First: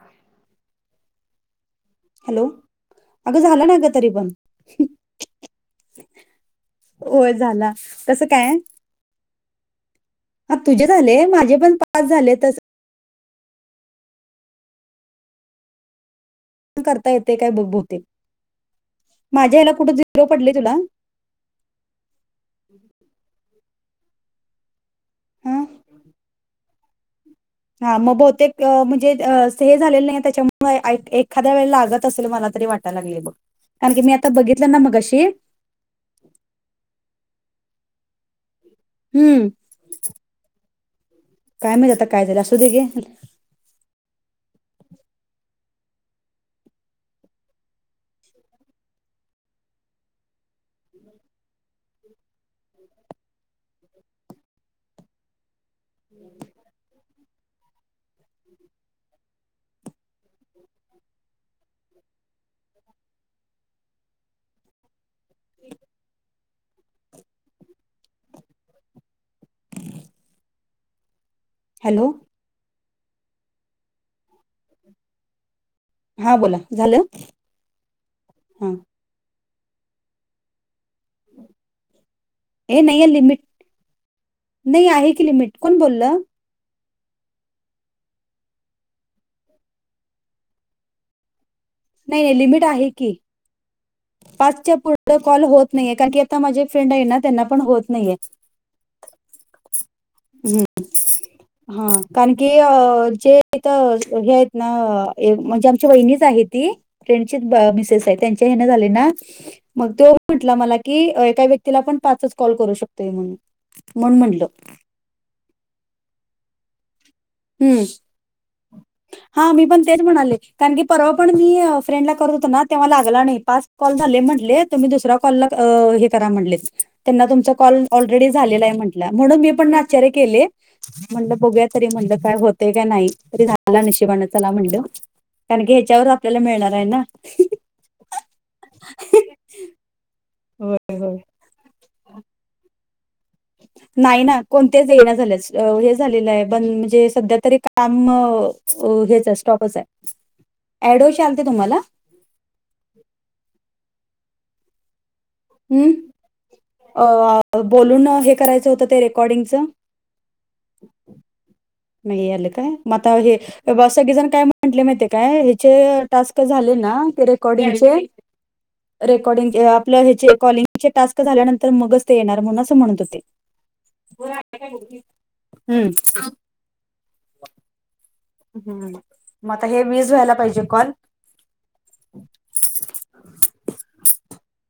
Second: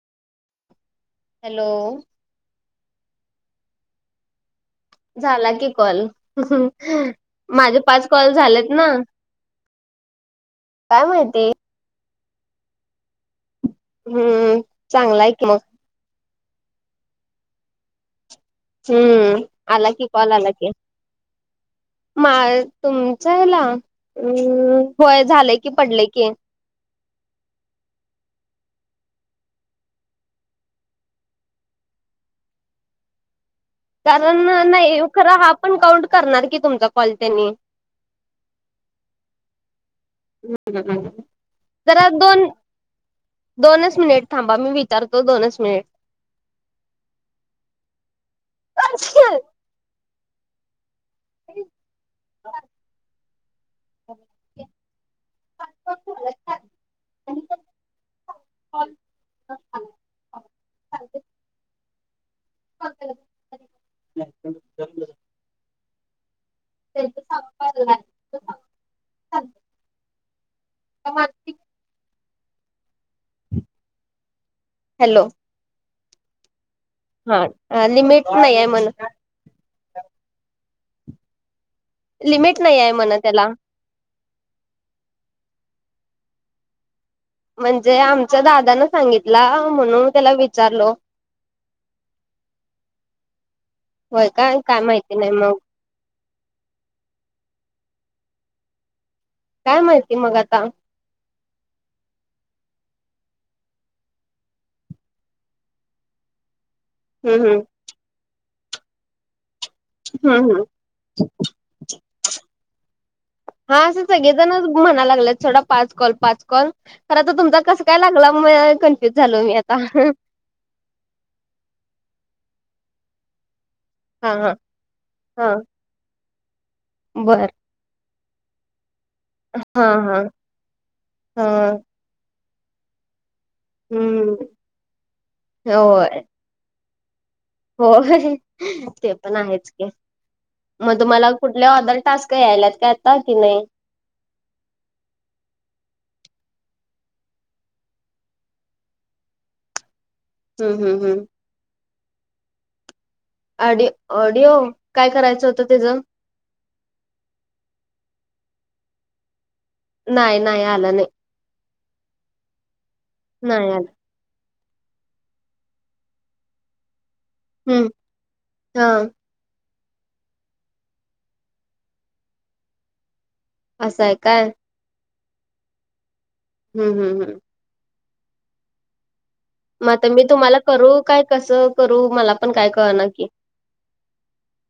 हाय. Hello. Hello! अगं झालं ना ग तरी पण झाला की कॉल, होय झाला माझे पाच कसं कॉल काय झालेत ना. तुझे काय झाले, माहिती माझे पण पाच झाले तस. हम्म. चांगलाय कि मग. करता येते काय बघ बहुतेक हम्म! माझ्या ह्याला आला कुठं की, झिरो कॉल आला पडले की. तुला तुमच्या ह्याला, होय झालंय हा की पडलंय की हा मग बहुतेक म्हणजे हे झालेलं नाही, त्याच्यामुळे एखाद्या वेळे लागत असेल मला तरी वाटत. आता लागले बघ. की मी आता कारण बघितलं ना मग नाही, अशी खरं हा पण काउंट करणार की तुमचा कॉल त्यांनी. हम्म. हम्म-हम्म-हम्म. काय माहित आता काय झारी असू दे गे. दोनच मिनिट थांबा मी विचारतो दोनच मिनिट [unintelligible] [inaudible] [inaudible] [inaudible] [unintelligible] [unintelligible] [unintelligible] [inaudible] त्यांच संग [unintelligible] हॅलो. हॅलो. हा बोला झालं? होय लिमिट नाही आहे हा म्हण लिमिट हे आहे नाही म्हण लिमिट त्याला नाही आहे की लिमिट कोण बोललं? म्हणजे आमच्या दादा न सांगितला म्हणून त्याला विचारलो नाही-नाही लिमिट आहे की. होय काय पाचच्या काय पुढ माहिती नाही कॉल मग होत नाहीये कारण की आता माझे फ्रेंड आहे ना त्यांना पण होत नाहीये. काय माहिती मग आता? [unintelligible] हा कारण की जेथ हे आहेत हे आहेतना म्हणजे आमची वहिनीच आहे ती फ्रेंडची हम् हम् मिसेस आहे त्यांच्या हने झाले ना मग तो हम् म्हटला हम् मला की एका व्यक तिला पण पाच कॉल करू शकतोय मग मी हा असं सगळेजणच म्हणायला लागलेत थोडा पाच कॉल पाच कॉल खरं तर तुमचा हम्म कसं काय लागला म कन्फ्युज झालो हा मी पण आता? तेच म्हणाले कारण की परवा पण मी फ्रेंड ला करत होतो ना तेव्हा लागला नाही पाच कॉल झाले हा हा म्हटले तुम्ही दुसऱ्या कॉलला हा अ हे करा म्हटले त्यांना बर तुमचा कॉल ऑलरेडी झालेला आहे म्हटल म्हणून मी पण हा आश्चार्य हा केले म्हणलं बघूया हा तरी म्हणलं काय होते का नाही तरी मला नशिबाान हम्म चला म्हणलं कारण की ह्याच्यावर होय आपल्याला मिळणार आहे ना होय ते पण आहेच की होय मग होय तुम्हाला कुठल्या ऑर्दर टास्क यायलात काय आता कि नाही नाही ना कोणतच येना झाले हे झालेलं आहे बंद म्हणजे सध्या तरी काम अ हेच आहे स्टॉपच हम्म आहे हम्म एडोश हम्म. आलते तुम्हाला? ऑडि ऑडिओ काय करायचं? होतं त्याचं? हम्म अ बोलून हे करायचं होतं ते रेकॉर्डिंगचं नाही-नाही आला नाही. नाही आलय काय म आता हे नाही आलं सगळे जण काय म्ह म्हटले माहिती काय त्याचे टास्क झाले ना ते हम्म रेकॉर्डिंगचे हा रेकॉर्डिंग ग आपले ह्याचे कॉलिंगचे टास्क झाल्यानंतर मगच ते येणार म्हणून अस म्हणत होते. असं आहे काय? हम्म हम्म-हम्म-हम्म हम्म मग हे म आता वीस मी व्हायला तुम्हाला पाहिजे करू कॉल काय कसं करू मला पण काय कळना की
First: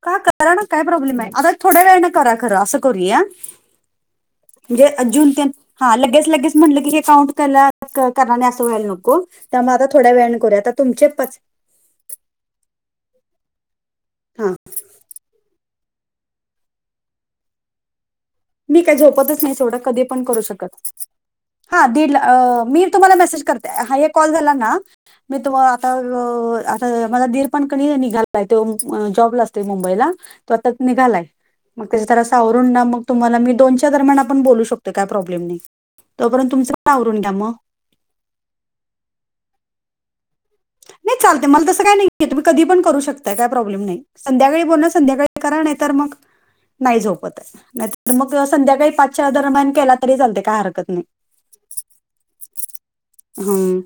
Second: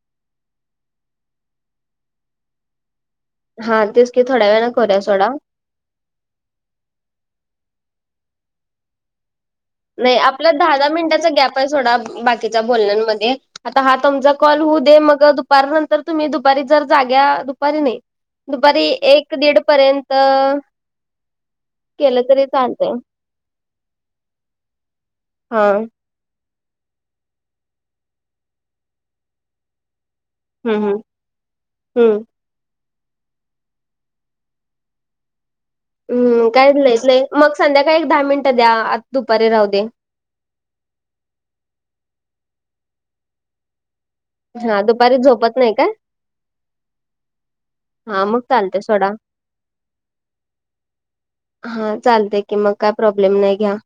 का करा ना काय प्रॉब्लेम आहे आता थोड्या वेळ ना करा खरं असं करूया आ. हा तेच की थोड्या वेळा करूया सोडा. ते हा लगेच-लगेच म्हटलं की हे काउंट त्याला कारण अस व्हायला नको त्यामुळे आता थोड्या वेळ करूया आता तुमचे पाच आता सोडा बाकीच बोलण्यांमध्ये आता हा कॉल होऊ दे मग दुपार नंतर तुम्ही दुपारी जर जाग्या दुपारी नाही. मी दुपारी काय एक झोपतच नाही दीड सोडा कधी पर्यंत पण करू शकत हा दीड ला केलं तरी अ मी चालतंय तुम्हाला मेसेज करते हे कॉल झाला ना मी तुम्हाला हा. आता अ आता माझा दीर पण की निघाला त्यो जॉबला असते मुंबईला तो आताच हम्म हम्म निघालाय मग त्याच्या त्याला हम्म. सावरुण ना मग तुम्हाला मी दोनच्या दरम्यान आपण बोलू शकतो काय प्रॉब्लेम नाही. हम् तोपर्यंत तुमचं काहीच पण नाहीच आवरून नाही घ्या मग संध्याकाळी एक दहा मिनिटं द्या आ दुपारी राहू दे. नाही चालतय मला तस काही नाहीय तुम्ही कधी पण करू शकताय काय प्रॉब्लेम नाही. संध्याकाळी हा बोलण दुपारी संध्याकाळी झोपत करा नाही तर काय मग नाही झोपत नाही तर हा मग चालते संध्याकाळी सोडा. पाचच्या दरम्यान केला तरी चालतंय काय हरकत नाही. हा चालतय की मग काय प्रॉब्लेम नाही घ्या हम्म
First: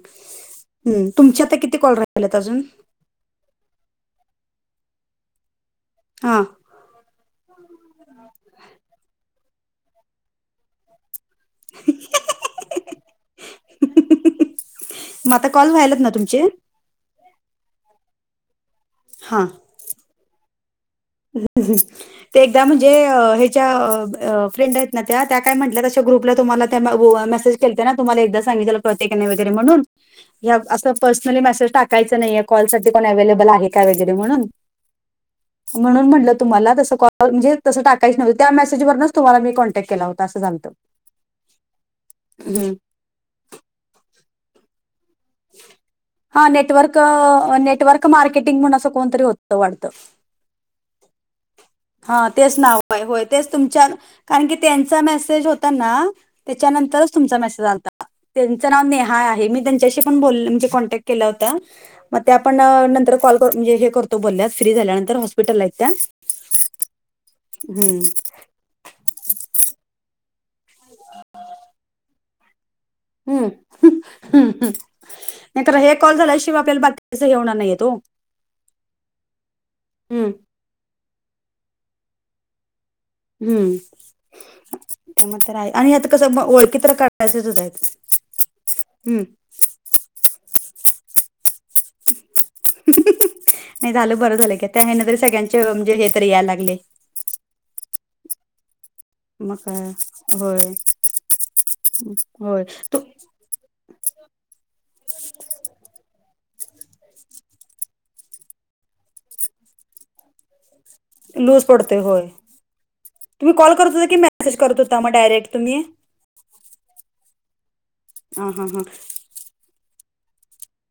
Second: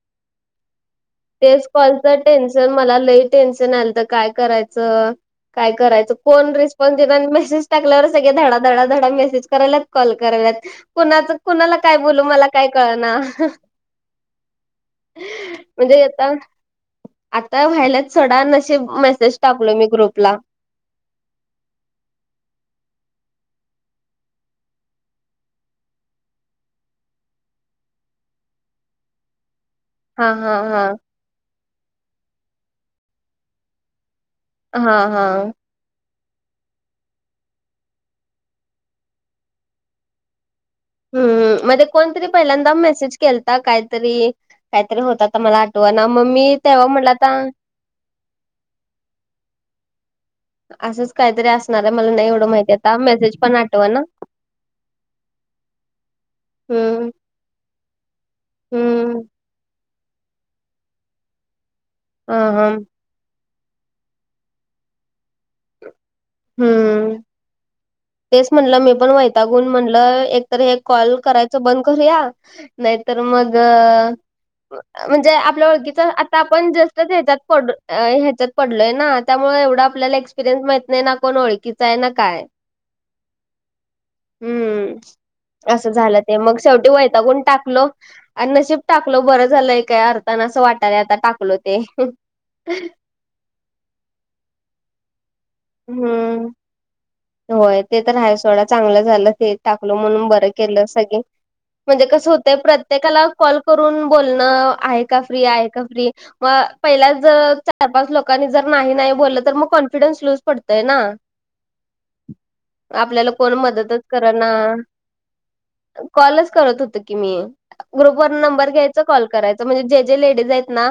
हम्म तुमच्या आता तेच किती कॉल कालच राहिलेत अजून टेन्शन मला लई टेन्शन आलत काय करायचं काय करायचं? त हा फोन ड्रेस. कोण जे मेसेज टाकल्यावर सगळे धडा धडा धडा मेसेज करायलात कॉल कराल्यात कुणाच. कुणाला काय बोलू मला काय कळणा. मग आता कॉल व्हायलात म्हणजे ना आता तुमचे. आता व्हायलत सोडा नशीब मेसेज टाकलोय मी ग्रुपला. अ हं अ हं. ते एकदा म्हणजे ह्याच्या अ अ फ्रेंड आहेत ना त्या त्या काय म्हटल्या तशा ग्रुपला तुम्हाला त्या गु वा मेसेज. ते तुम्हाला एकदा सांगितलेल कळतय का नाही वगैर म्हणून. हा हा यात हा असं पर्सनली मेसेज टाकायच नाहीय कॉल साठी कोण अव्हेलेबल आहे का वगैरे म्हणून. हा हा. म्हणून म्हटलं तुम्हाला तस कॉल म्हणजे तसं टाकायच नव्हतं त्या मेसेजवरनच तुम्हाला मी कॉन्टॅक्ट केला होता असं झालतं. ह् म्हणजे कोणतरी पहिल्यांदा मेसेज केलता काहीतरी काहीतरी होता. आता मला आठव ना ममी तेव्हा म्हटलं आता. का मार्केटिंग असं कोणतरी होतं वाटतं. असंच काहीतरी असणार आहे मला हा नाही एवढं तेच ना माहिती आता होय होय मेसेज तेच पण तुमच्या आठवना कारण की त्यांचा मेसेज. ना त्याच्या हम्म नंतरच तुमचा मेसेज आलता त्यांच नाव नेहा हम्म आहे मी त्यांच्याशी. मी पण बोलले म्हणजे कॉन्टॅक्ट केला होता मग ते हा आपण हा नंतर कॉल. म्हणजे हे करतो बोलल्या फ्री झाल्यानंतर हॉस्पिटलला आहेत त्या हम्म हम्म. तेच म्हणलं मी पण वैतागुण म्हणलं एकतर हे कॉल करायच बंद करूया. नाहीतर हम्म मग. हम्म हम्म ब म्हणजे आपल्या नाहीतर हे ओळखीच कॉल आता झाल्याशिवाय आपण आपल्याला जास्तच बाकीच हे ह्याच्यात होणार पडू नाहीये तो अ ह्याच्यात. पडलोय ना त्यामुळे एवढं आपल्याला हम्म एक्सपिरियन्स माहित नाही ना कोण ओळखीचा आहे ना काय. हम्म. हम्म त्यामुळे तर आहे असं आणि आता झालं ते कसं मग ओळखी शेवटी तर वैतागून काढायचंच टाकलो आहेत आणि नशीब टाकलो हम्म बरं झालंय काय अर्थ. ताना अस वाटाले आता टाकलो ते. नाही झालं बरं झालंय की त्या ह्यान तरी सगळ्यांचे म्हणजे हे तरी यायला हम्म. लागले. होय ते तर हाय सोडा. चांगलं झालं ते मग काय टाकलं म्हणून बर होय केलं सगळी म्हणजे कसं होतंय होय तू प्रत्येकाला. कॉल करून बोलणं आहे का फ्री आहे का फ्री. मग पहिल्याच जर चार पाच लोकांनी जर नाही नाही बोललं तर मग कॉन्फिडन्स लूज पडतय ना. लूज पडतय होय आपल्याला तुम्ही कोण कॉल करत मदतच होता की मेसेज करना करत होता मग डायरेक्ट तुम्ही. कॉलच करत होत की मी ग्रुप वर हा हा नंबर हां घ्यायच कॉल करायच. म्हणजे जे जे लेडीज आहेत ना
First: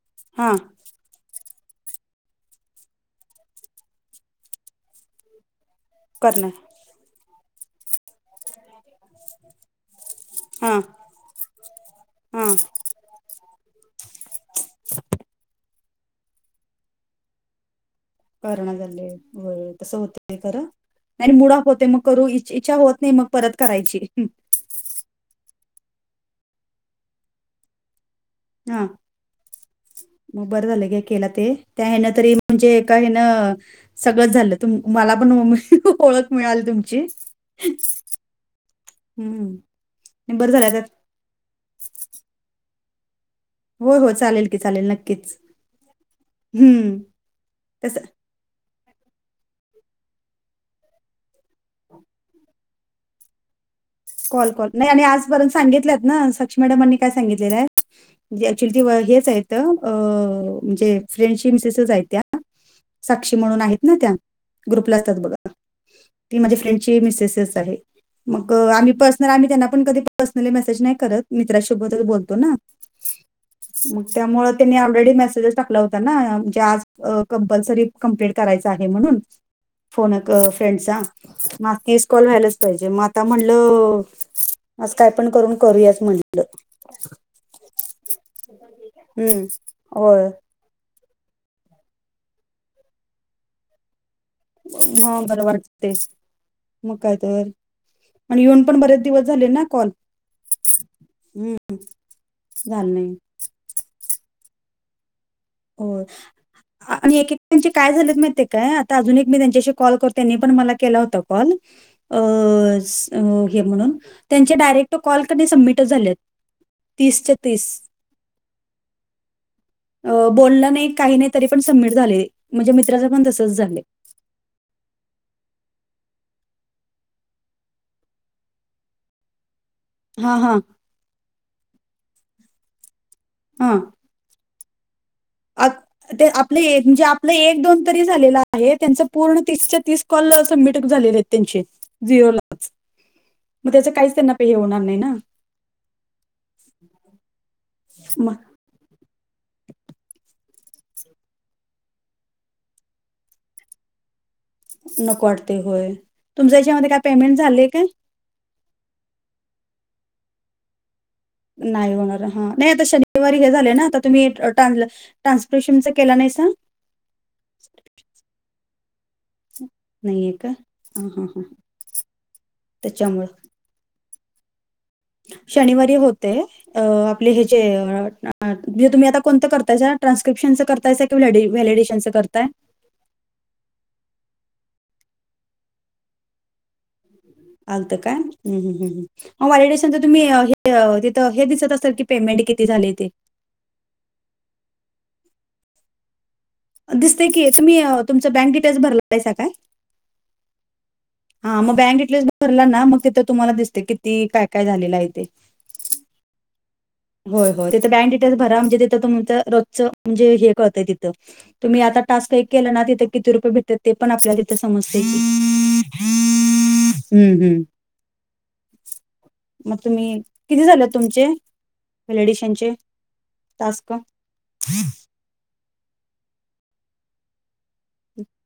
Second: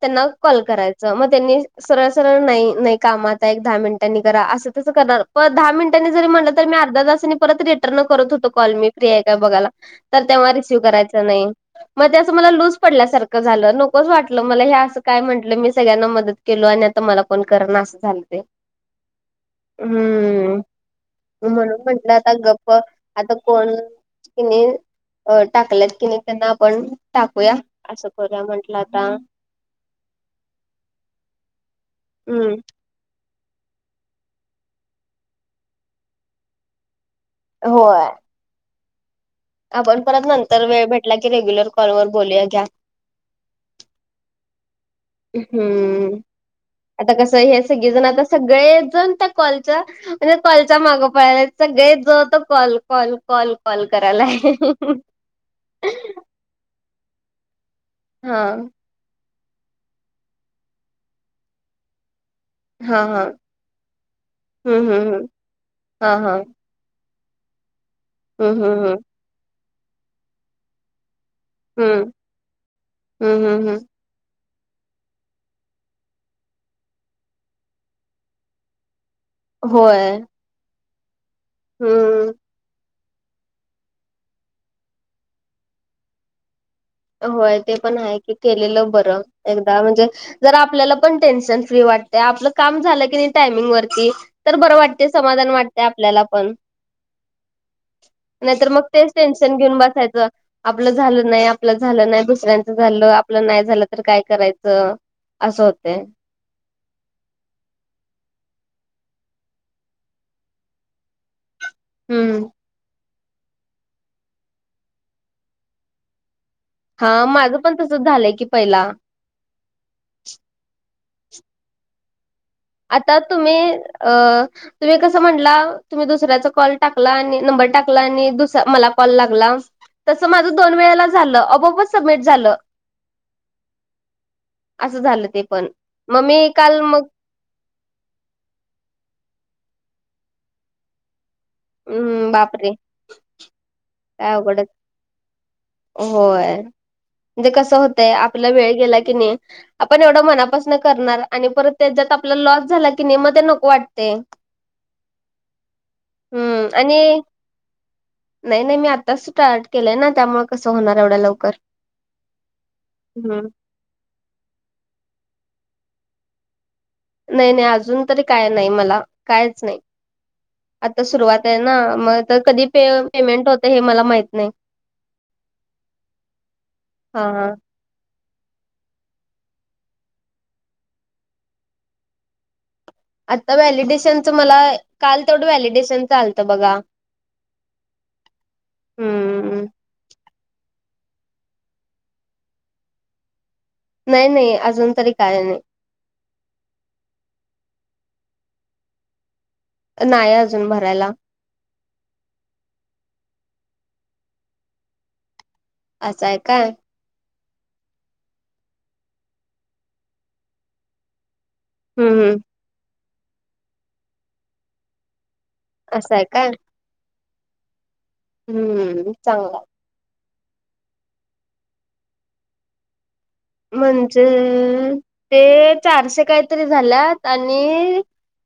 त्यांना हां कॉल कराच. मग त्यांनी सरळ सरळ नाही नाही कामात आहे एक दहा मिनिटांनी करा असं तस करणार. प दहा मिनटांनी जरी करणार म्हणलं तर मी अर्धा तासांनी परत रिटर्न करत होतो कॉल मी फ्री आहे का बघायला. तर तेव्हा हां रिसीव्ह करायच नाही मग ते असं मला हां लूस. पडल्यासारखं झालं नकोच वाटलं मला हे असं काय म्हटलं मी सगळ्यांना मदत केलो आणि आता मला कोण. कोण करना असं झालं. ते. करणं झालंय तसं होतंय ना हम्म. खरं. आणि मुडाफ म्हणून होते मग म्हंटलं करू आता गप्प इच्छा होत नाही मग आता परत कोण करायची. कि नाही अ टाकल्यात की नाही त्यांना आपण टाकूया असं करूया म्हंटलं आता. बर झालं हे केला ते त्या ह्यान तरी हम्म म्हणजे एका ह्यान. सगळं झालं तू मला पण हम ओळख मिळाली तुमची. होय. हम्म. आपण परत बरं नंतर झालं वेळ भेटला की रेग्युलर कॉल वर बोलूया घ्या. हो हो चालेल की चालेल नक्की. हम्म आता कस हे सगळे जण तसं आता सगळेजण त्या कॉलच. म्हणजे कॉलच्या मागो पळायला सगळे जो तो होत कॉल कॉल कॉल. करायला कॉल आहे कॉल नाही आणि आजपर्यंत सांगितल्यात ना सग लक्ष् मॅडमनी काय सांगितलेलं आहे हा ऍक्च्युली हेच आहेत. अ म्हणजे फ्रेंडश मिसेसेस आहेत त्या हा हा साक्षी म्हणून आहेत ना त्या हम्म ग्रुपला हम्म असतात हम्म बघ हा त हा माझे फ्रेंड. आ प हम्म हम्म प कत. मित्रासोबतच हम्म बोलतो ना हम्म हम्म हम्म मग त्यामुळे त्यांनी ऑलरेडी मेसेजेस टाकला होता नाजे आज कंपल्सरी कंप्लीट करायच आहे म्हणून होय फोन फ्रेंडचा म हेच कॉल हम्म व्हायलाच पाहिजे म आता म्हणलं. आ काय पण करून करूयाच म्हटलं. होय ते पण आहे की केेलेलं बरं हम्म. एकदा म्हणजे होय जर आपल्याला पण टेन्शन फ्री वाटते आपलं काम झालं की नाही टायमिंग वर तर बरं वाटते मग बरं समाधान वाटते आपल्याला पण मग काय तर आणि येऊन नाहीतर पण मग बरेच तेच दिवस झाले टेन्शन ना घेऊन कॉल बसायचं आपलं झालं नाही. आपलं झालं नाही दुसऱ्यांच झाला झालं नाही आपलं नाही झालं तर काय करायचं. असं हो. होतय आणि एककचे काय झालेत माहि काय आता अजून एक मी त्यांच्याशी कॉल कर त्यांनी पण मला केला होता कॉल अ हम्म हे म्हणून त्यांचे डायरेक्ट कॉल कर सबमिट झालेत. हा तीसच्या मागं तीस पण तसं झालंय की पहिला बोललं नाही काही नाही तरी पण सबमिट झाले म्हणजे मित्राच आता पण तसच तुम्ही झाले. अ. तुम्ही कसं म्हटला तुम्ही दुसऱ्याचा कॉल टाकला आणि नंबर टाकला आणि दुस मला कॉल लागला. तस हा माझं हा दोन वेळेला झालं अबोबच सबमिट झालं. हा. असं झालं ते पण आत मग ते मी आपले काल एक म्हणजे मग आपलं एक दोन तरी झालेला आहे त्यांच पूर्ण तीसच्या तीस कॉल सबमिट झालेले आहेत त्यांचे हम्म झिओला बाप रे. मग त्याच काहीच त्यांना प हे होणार नाही ना. होय म्हणजे कस होतंय मग आपला वेळ गेला की नाही. आपण एवढं मनापासन करणार आणि परत त्याच्यात आपला लॉस झाला की नेम ते नको वाटते. नको वाटते होय तुमच हम्म याच्यामध्ये काय आणि पेमेंट झालंय का? नाही नाही मी आताच स्टार्ट केलंय ना त्यामुळे कसं होणार एवढा लवकर. नाही होणार हा नाही आता शनिवारी हम्म. हे झाले ना आता तुम्ही ट्रान्सपोर्टेशनचा केला नाही. नाही नाही अजून तरी काय नाही मला कायच नाही. नाहीे का? आता हां हां हां सुरुवात आहे ना मग तर कधी पे त्याच्यामुळं पेमेंट होतं हे मला माहत नाही. शनिवारी होते हा आपले हे हा. जे ह म्हणजेुम्हीताणतं करताय टानस्क्रिप्शनचताय कि व्हलिडेशनचं करताय. आता व्हॅलिडेशनचं मला काल तेवढं व्हॅलिडेशन चालतं बघा. आलत काय हम्म हम् हम्म. वलिडेसनंतर तुम्ही तिथं हे दिसत असाल की पेमेंट किती झाले ते नाही नाही अजून तरी काय नाही. दिसतेय की तुम्ही तुमचं बँक डिटेल्स भरला पायसा काय? नाही अजून भरायला. हा मग बँक इथलेट भरला ना मग तिथ तुम्हाला दिसते किती काय काय झालेलं आहेथे. असं आहे काय? होय होय ते बँक डिटेल्स भरा म्हणजे तथं तुमचं रोजचं म्हणे हे करतंयथ तुम्ही आता हम्म टास्क हम्म केला ना तिथे किती रुपये भेट ते पण आपल्या सम असं आहे काय हम्म हम्म. हम्म चांग. तुम्ही किती झाल तुमचे? फ्लेडिशनचे म्हणजे ते चारशे काहीतरी झाल्यात त्यांनी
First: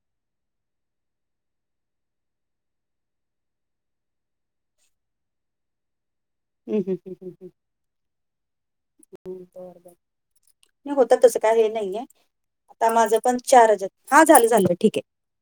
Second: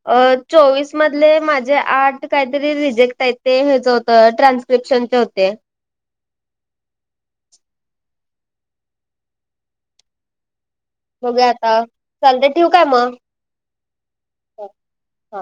अ चोवीस मधले माझे आठ काहीतरी रिजेक्ट आहेत ते हेचं होत ट्रान्स्क्रिप्शनट होते. हुं, हुं, हुं, हुं. बरं बरं नाही होत तस बघूया काय हे आता नाहीये चालतंय ठेवू काय आता माझ मग? पण चार हजार हा झालं झालं ठीक हे. हा.